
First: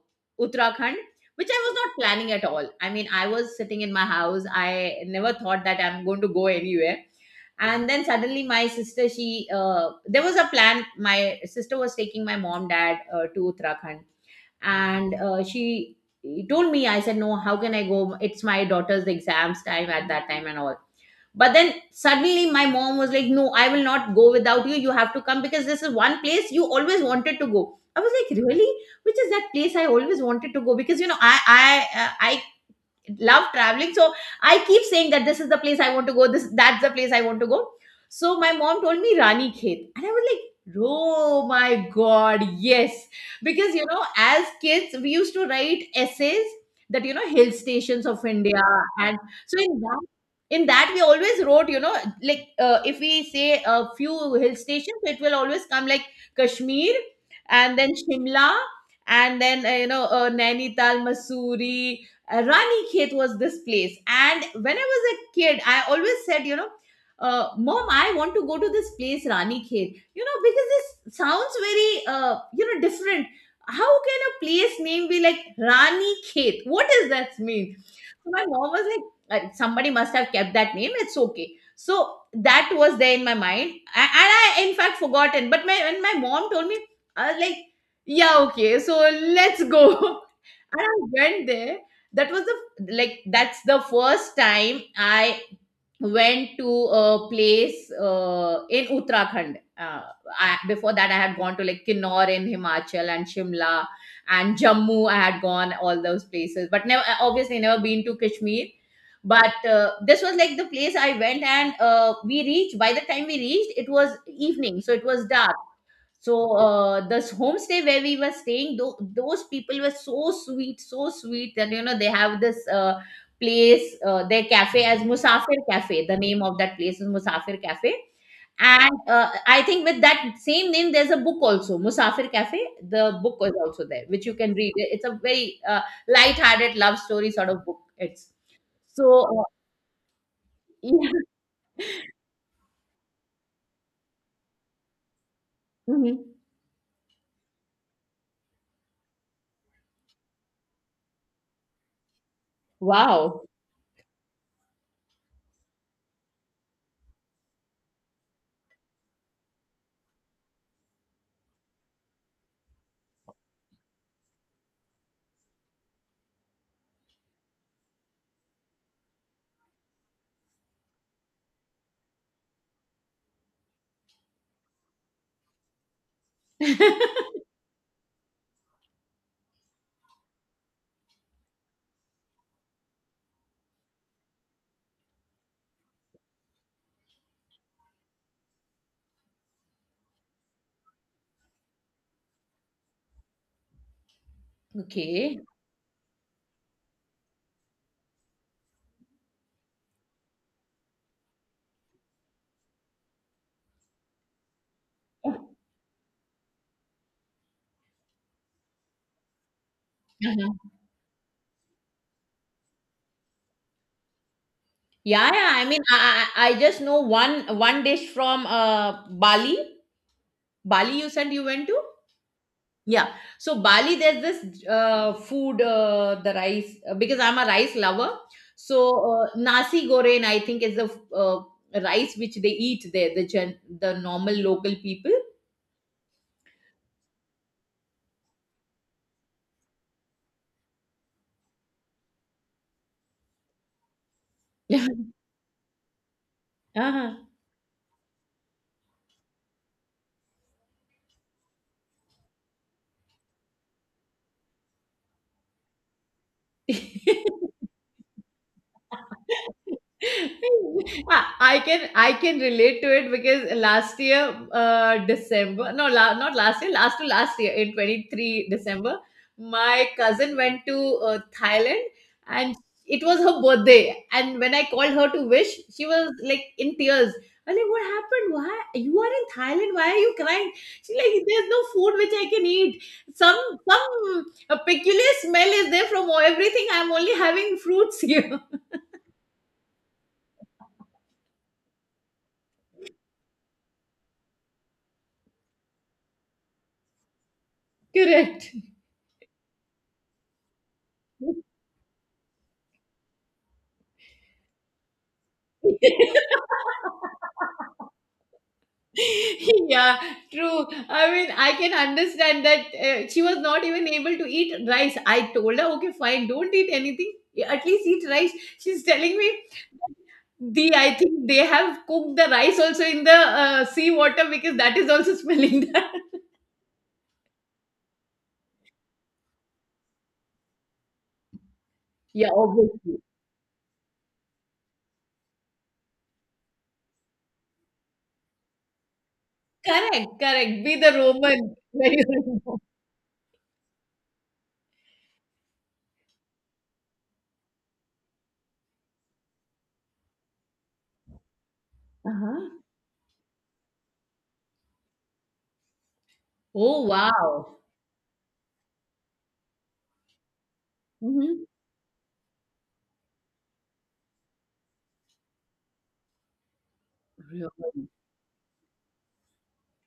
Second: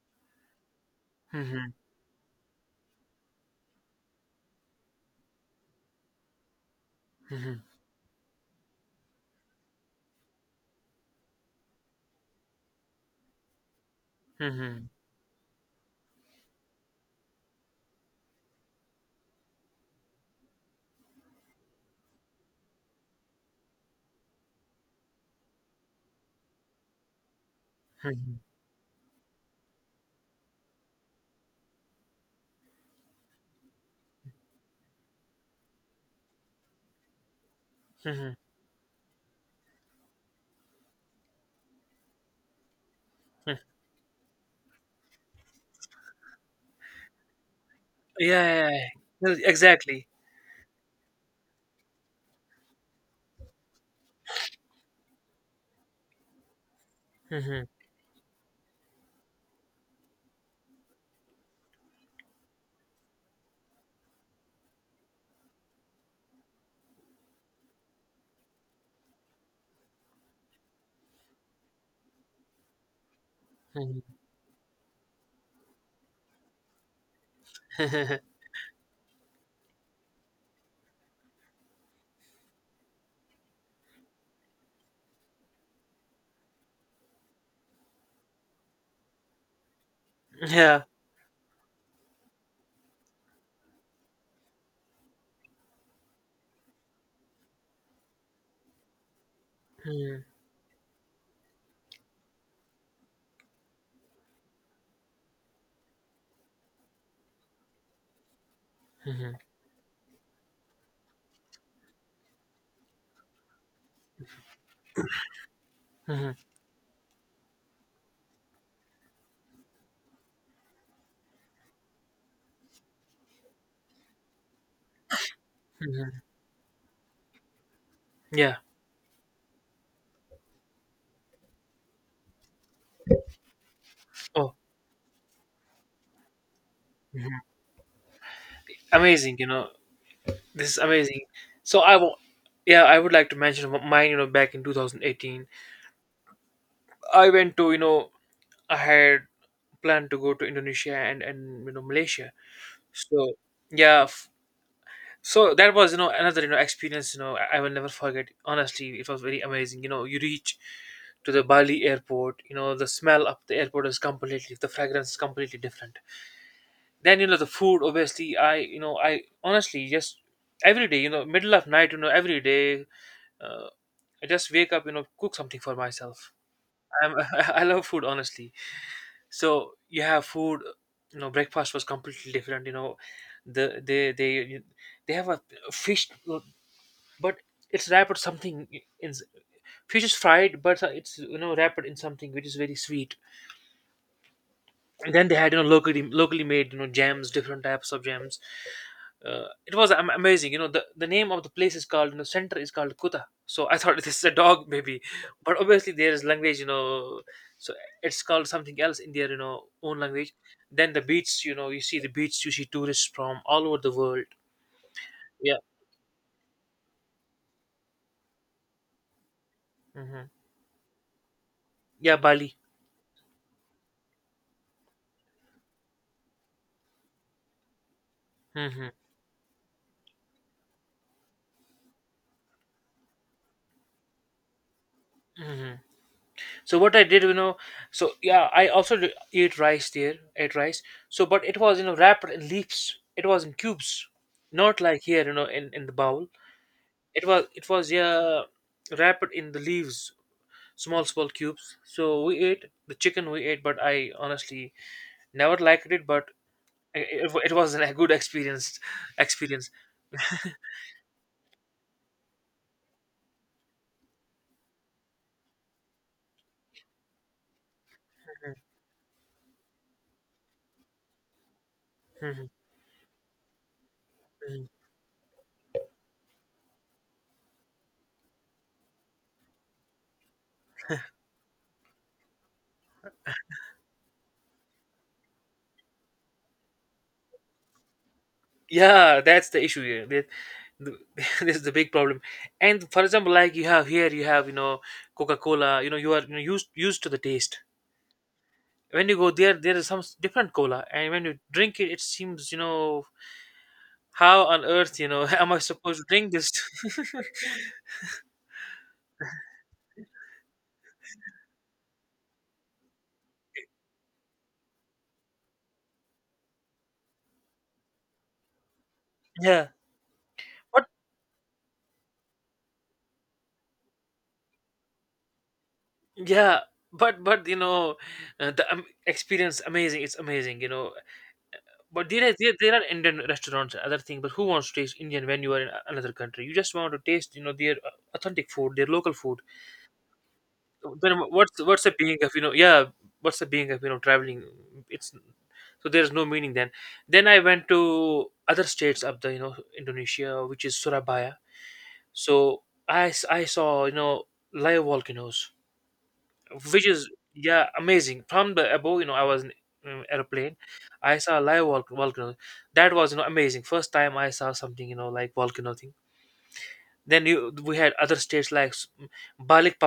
[SPEAKER 1] Uttarakhand, which I
[SPEAKER 2] Mhm,
[SPEAKER 1] was not planning at all. I mean, I was sitting in my house. I never thought that I'm going to go anywhere.
[SPEAKER 2] mhm,
[SPEAKER 1] And then suddenly, my sister, she there was a plan. My sister was taking my mom dad to Uttarakhand,
[SPEAKER 2] mhm,
[SPEAKER 1] and she told me. I said no, how can I go, it's my daughter's exams time at that time and all. But then suddenly my mom was like no, I will not go without you, you have to come because this is one place you always wanted to go. I was like
[SPEAKER 2] mhm,
[SPEAKER 1] really, which is that place I always wanted to go? Because you know I love traveling, so I keep saying that this is the place I want to go this, that's the place I want to go.
[SPEAKER 2] mhm,
[SPEAKER 1] So my mom told me Rani Khet and I was like oh my god yes,
[SPEAKER 2] mhm.
[SPEAKER 1] because you know as kids we used to write essays that you know hill stations of
[SPEAKER 2] Yeah,
[SPEAKER 1] India.
[SPEAKER 2] yeah, yeah.
[SPEAKER 1] And
[SPEAKER 2] Well,
[SPEAKER 1] so in that
[SPEAKER 2] exactly.
[SPEAKER 1] in that we always wrote you know like if we say a few hill stations it will always come like Kashmir,
[SPEAKER 2] Mhm,
[SPEAKER 1] and then Shimla, and then Nainital, Mussoorie, Rani Khet was this place. And when I was a kid, I always said, you know, mom, I want to go to this place, Rani Khet. You know, because this sounds very, you know, different. How
[SPEAKER 2] mhm.
[SPEAKER 1] can a place name be like Rani Khet? What does that mean? So my mom was like, somebody must have kept that name. It's okay. So that was there in my mind, and I in fact forgotten. But my when my mom told me, I was like, yeah, okay, so let's go. And
[SPEAKER 2] Yeah.
[SPEAKER 1] I went there. That was the like that's the first time I went to a place in Uttarakhand.
[SPEAKER 2] Mhm,
[SPEAKER 1] I, before that, I had gone to like Kinnaur in Himachal and Shimla and Jammu. I had gone all those places, but never obviously never been to Kashmir.
[SPEAKER 2] mhm,
[SPEAKER 1] But this was like the place I went, and we reached. By the time we reached, it was evening, so it was dark,
[SPEAKER 2] mhm,
[SPEAKER 1] so this homestay where we were staying, those people were so sweet that you know they have this place, their cafe as Musafir Cafe. The
[SPEAKER 2] mhm.
[SPEAKER 1] name of that place is Musafir Cafe.
[SPEAKER 2] Yeah.
[SPEAKER 1] And I think with that same name, there's a book also, Musafir Cafe. The book is also there, which you can
[SPEAKER 2] Oh,
[SPEAKER 1] read. It's a very light-hearted love story
[SPEAKER 2] mhm.
[SPEAKER 1] sort of book. It's so
[SPEAKER 2] Amazing, you know, this is
[SPEAKER 1] yeah.
[SPEAKER 2] amazing. So I will, yeah, I would like to mention mine, you know, back in 2018.
[SPEAKER 1] Mhm.
[SPEAKER 2] I went to, you know, I had planned to go to Indonesia and, you know, Malaysia. So
[SPEAKER 1] Wow.
[SPEAKER 2] yeah, so that was another experience I will never forget. Honestly, it was very amazing. You know, you reach to the Bali airport. You know, the smell of the airport is completely the fragrance is completely different. Then you know the food. Obviously, I you know I honestly just every day, middle of night, every day, uh, I just wake up, cook something for myself. I'm, I love food honestly. So you have food. You know, breakfast was completely different. You know, they they have a fish, but it's wrapped with something in. Fish is fried, but it's, you know, wrapped in something which is very sweet. And then they
[SPEAKER 1] Okay.
[SPEAKER 2] had, you know, locally made, you know, jams, different types of jams. It was amazing. You know, the name of the place is called, you know, center is called Kuta. So I thought this is a dog, maybe. But obviously, there is language, you know, so it's called something else in their, you know, own language. Then the beach, you know, you see the beach, you see tourists from all over the world.
[SPEAKER 1] Yeah, yeah.
[SPEAKER 2] Yeah.
[SPEAKER 1] I mean, I just know one dish from Bali.
[SPEAKER 2] Hmm.
[SPEAKER 1] Bali, you said you went to?
[SPEAKER 2] Yeah, Bali.
[SPEAKER 1] Yeah. So Bali, there's this food, the rice, because I'm a rice lover.
[SPEAKER 2] Hmm.
[SPEAKER 1] So nasi goreng, I think, is the uh, rice which they eat there, the normal local people.
[SPEAKER 2] Hmm. So what I did, you know, so yeah, I also ate rice there, ate rice. So, but it was, you know, wrapped in leaves. It was in cubes, not like here, you know, in the bowl.
[SPEAKER 1] Uh-huh.
[SPEAKER 2] It was yeah, wrapped in the leaves, small cubes. So we ate the chicken we ate, but I honestly never liked it. But it was a good experience. Experience.
[SPEAKER 1] I can relate to it because last year December, not last year, last to last year, in 23 December my cousin went to Thailand.
[SPEAKER 2] Mhm,
[SPEAKER 1] And it was her birthday, and when I
[SPEAKER 2] mhm.
[SPEAKER 1] called her to wish, she was like in tears. I'm like what happened, why you are in Thailand, why are you crying? She's like there's no food which I can eat. Some some A peculiar smell is there from everything, I'm only having fruits here.
[SPEAKER 2] Yeah, that's the issue here. The, this is the big problem. And for example, like you have here, you have you know Coca Cola. You know you are you know, used to the taste.
[SPEAKER 1] Correct.
[SPEAKER 2] When you go there, there is some different cola, and when you drink it, it seems you know how on earth you know am I supposed to drink this?
[SPEAKER 1] Yeah, true. I mean, I can understand that she was not even able to eat rice. I told her, okay, fine, don't eat anything. Yeah, at least eat rice. She's telling me,
[SPEAKER 2] Yeah,
[SPEAKER 1] the
[SPEAKER 2] but
[SPEAKER 1] I think they have cooked the rice also in the sea water because that is also smelling that.
[SPEAKER 2] yeah, but you know, the experience amazing. It's amazing, you know. But
[SPEAKER 1] Yeah,
[SPEAKER 2] there are
[SPEAKER 1] obviously.
[SPEAKER 2] Indian restaurants, other thing. But who wants to taste Indian when you are in another country? You just want to taste, you know, their authentic food, their local food.
[SPEAKER 1] Correct, correct. Be the
[SPEAKER 2] Then
[SPEAKER 1] Roman.
[SPEAKER 2] what's the
[SPEAKER 1] Very
[SPEAKER 2] being of you know?
[SPEAKER 1] Roman.
[SPEAKER 2] Yeah, what's the being of you know traveling? It's so there's no meaning then. Then I went to other states of the you know Indonesia, which is Surabaya.
[SPEAKER 1] Uh-huh.
[SPEAKER 2] So I saw, you know, live volcanoes,
[SPEAKER 1] Oh,
[SPEAKER 2] which is,
[SPEAKER 1] wow.
[SPEAKER 2] yeah, amazing. From the above, you know, I was in airplane. I saw
[SPEAKER 1] Mm-hmm.
[SPEAKER 2] a live volcano. That was, you know, amazing. First time I saw something, you know, like volcano thing. Then you we
[SPEAKER 1] Roman.
[SPEAKER 2] had other states like Balik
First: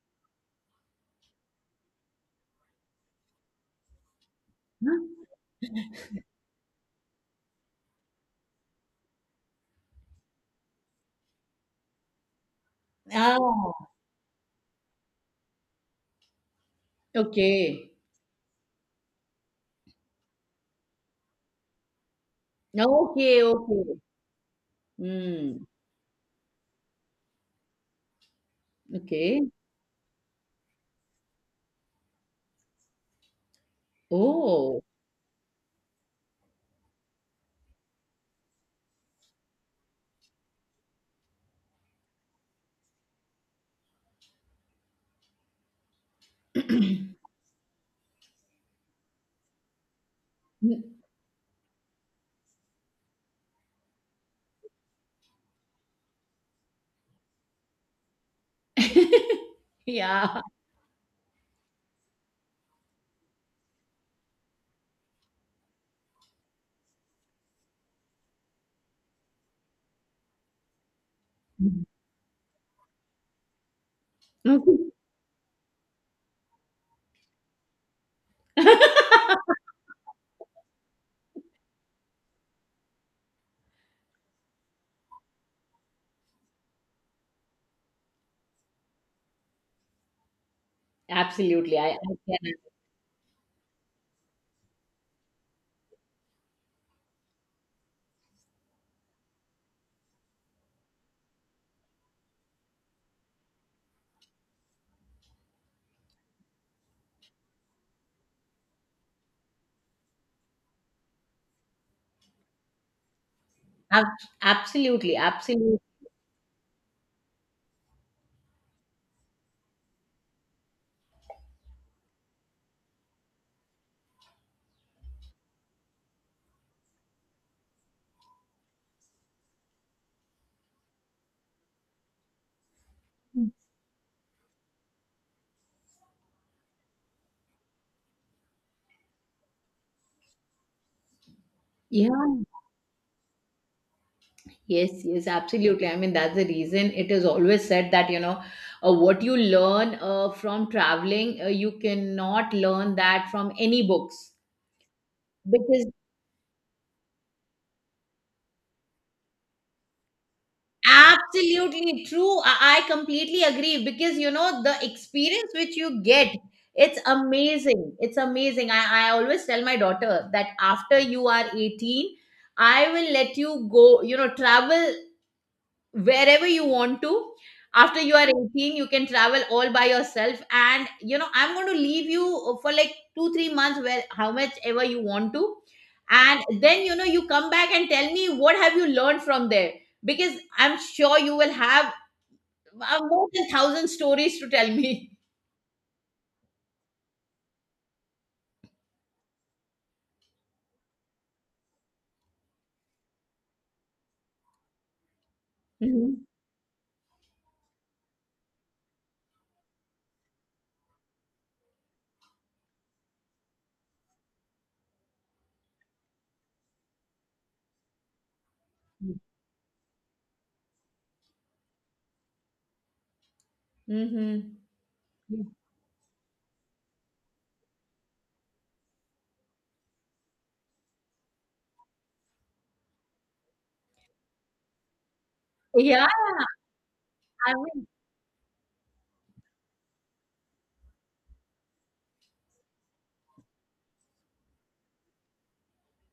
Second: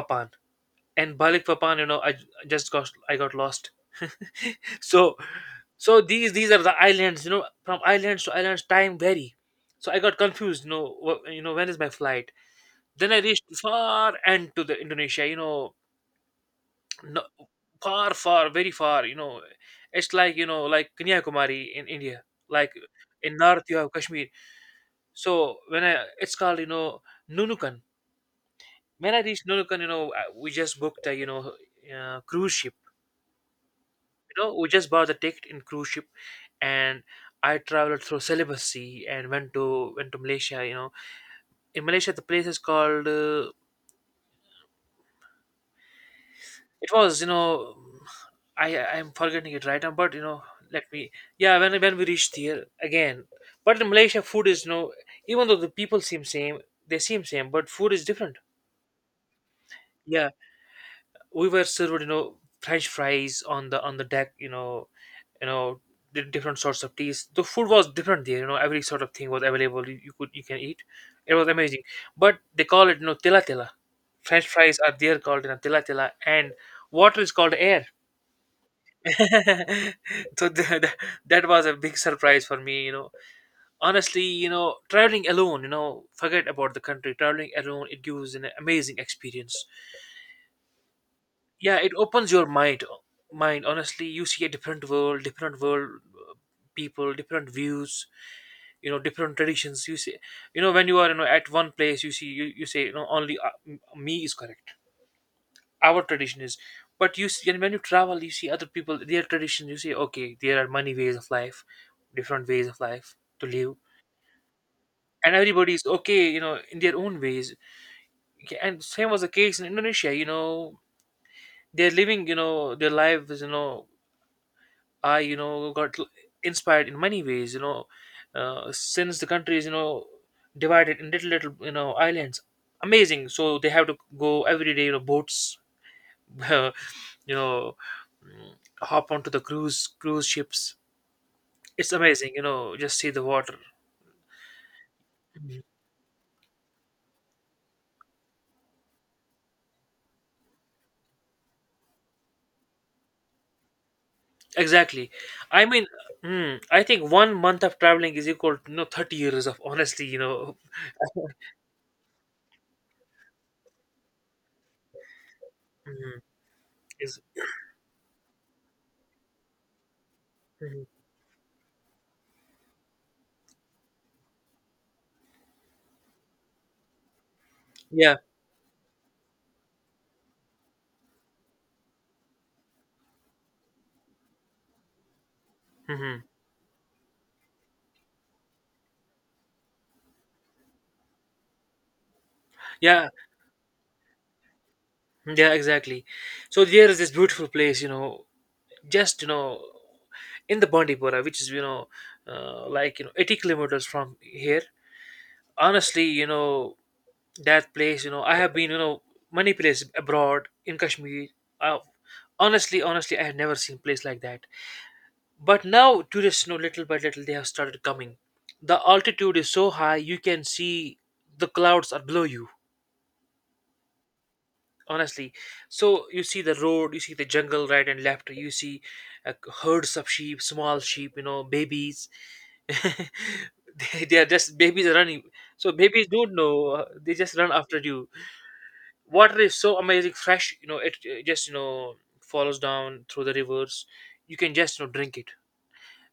[SPEAKER 2] and Balik Papan. You know, I got lost.
[SPEAKER 1] Huh?
[SPEAKER 2] So these are the islands. You know, from islands to islands time vary. So I got confused, you know, you know, when is my flight. Then I reached
[SPEAKER 1] Ah,
[SPEAKER 2] far end to the Indonesia, you know. No,
[SPEAKER 1] okay.
[SPEAKER 2] far, far, very far. You know, it's like you know, like Kanyakumari in India. Like in
[SPEAKER 1] Okay,
[SPEAKER 2] North, you
[SPEAKER 1] okay.
[SPEAKER 2] have Kashmir. So
[SPEAKER 1] Mm,
[SPEAKER 2] when I, it's called you know Nunukan. When I
[SPEAKER 1] okay.
[SPEAKER 2] reached Nunukan, you know, we just booked a you know cruise ship. You know, we
[SPEAKER 1] Oh.
[SPEAKER 2] just bought the ticket in cruise ship, and I traveled through Celebes Sea and went to Malaysia. You know, in Malaysia, the place is called it was, you know, I I'm forgetting it right now, but you know, let me. Yeah, when we reached here again, but in Malaysia, food is you know, even though the people seem same, they seem same, but food is different. Yeah,
[SPEAKER 1] Yeah.
[SPEAKER 2] we were served, you know, French fries on the deck. You know, you know, the different sorts of teas. The food was different there. You know, every sort of thing was available. You can eat. It was amazing. But they call it, you know, tela tela. French
[SPEAKER 1] Okay.
[SPEAKER 2] fries are there called, you know, tela tela, and water is called air. So that was a big surprise for me, you know. Honestly, you know, traveling alone, you know, forget about the country, traveling alone, it gives an amazing experience.
[SPEAKER 1] Absolutely.
[SPEAKER 2] Yeah, it opens your
[SPEAKER 1] Can
[SPEAKER 2] mind. Mind, honestly, you see a different world, different world. People, different views, you know, different traditions you see. You know, when you are, you know, at one place, you see, you say, you know, only me is correct, our tradition is. But you see when you travel, you see other people, their tradition, you see, okay, there are many ways of life, different ways of life to live.
[SPEAKER 1] ab- absolutely,
[SPEAKER 2] And everybody
[SPEAKER 1] absolutely.
[SPEAKER 2] is okay, you know, in their own ways. Okay, and same was the case in Indonesia. You know, they're living, you know, their lives, you know. I got inspired in many ways, you know. Since the country is, you know, divided in little little, you know, islands. Amazing. So they have to go every day, you know, boats. You know, mm, hop onto the cruise ships. It's
[SPEAKER 1] Yeah,
[SPEAKER 2] amazing, you know, just see the water.
[SPEAKER 1] yes, yes,
[SPEAKER 2] Mhm.
[SPEAKER 1] absolutely. I mean, that's the reason it is always said that, you know, what you learn from traveling, you cannot learn that from any books
[SPEAKER 2] Exactly. I mean,
[SPEAKER 1] because
[SPEAKER 2] mm, I think one month of traveling is equal to you know 30 years of honestly you know.
[SPEAKER 1] absolutely true. I completely agree because you know the experience which you
[SPEAKER 2] Mhm.
[SPEAKER 1] get, it's
[SPEAKER 2] Is
[SPEAKER 1] amazing. It's amazing. I always tell my daughter that
[SPEAKER 2] mhm.
[SPEAKER 1] after you are 18, I will let you go, you know, travel wherever you want to. After you
[SPEAKER 2] Yeah.
[SPEAKER 1] are 18 you can travel all by yourself, and you know I'm going to leave you for like 2 3 months, where how much ever you want to.
[SPEAKER 2] Hmm.
[SPEAKER 1] And then you know you come back and tell me what have you learned from there, because I'm sure you will have
[SPEAKER 2] Yeah,
[SPEAKER 1] more than 1000 stories to tell me.
[SPEAKER 2] yeah, exactly. So there is this beautiful place, you know, just, you know, in the Bandipora, which is, you know, like, you know, 80 kilometers from here, honestly,
[SPEAKER 1] Mhm.
[SPEAKER 2] you know. That place, you know, I have been, you know, many places abroad in Kashmir. uh, honestly I have never seen place like that. But now tourists, you know, little by little, they have started coming. The altitude is so high, you can see the clouds are below you,
[SPEAKER 1] Mhm.
[SPEAKER 2] honestly. So you see the road, you see the jungle right and left, you see uh, herds of sheep, small sheep, you know, babies. They are just babies are running. So
[SPEAKER 1] Yeah,
[SPEAKER 2] babies don't know, they just run
[SPEAKER 1] I
[SPEAKER 2] after
[SPEAKER 1] mean,
[SPEAKER 2] you. Water is so amazing fresh, you know, it just, you know, follows down through the rivers. You can just, you know, drink it.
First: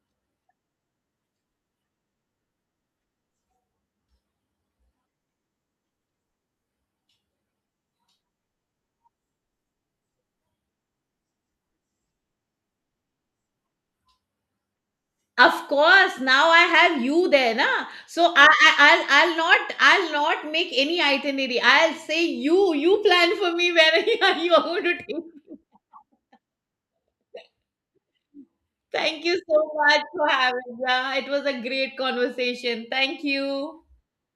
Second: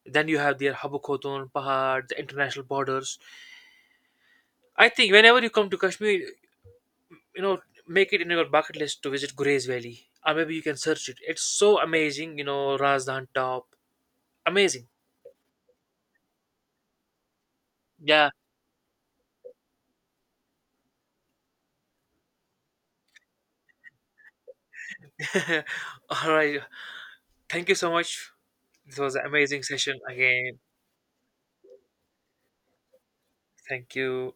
[SPEAKER 2] Then you have their Habakhotun, Pahad, the international borders. I think whenever you come to Kashmir, you know, make it in your bucket list to visit Gurez Valley. Or maybe you can search it. It's so amazing, you know, Razdan Top. Amazing.
[SPEAKER 1] of course, now I have you there, na?
[SPEAKER 2] Yeah.
[SPEAKER 1] So I'll not make any itinerary. I'll say you, you plan for me where you are going to take.
[SPEAKER 2] All right. Thank you so much. This was an
[SPEAKER 1] Thank you
[SPEAKER 2] amazing
[SPEAKER 1] so
[SPEAKER 2] session
[SPEAKER 1] much for having.
[SPEAKER 2] again.
[SPEAKER 1] Me. Yeah, it was a great conversation. Thank you.
[SPEAKER 2] Thank you.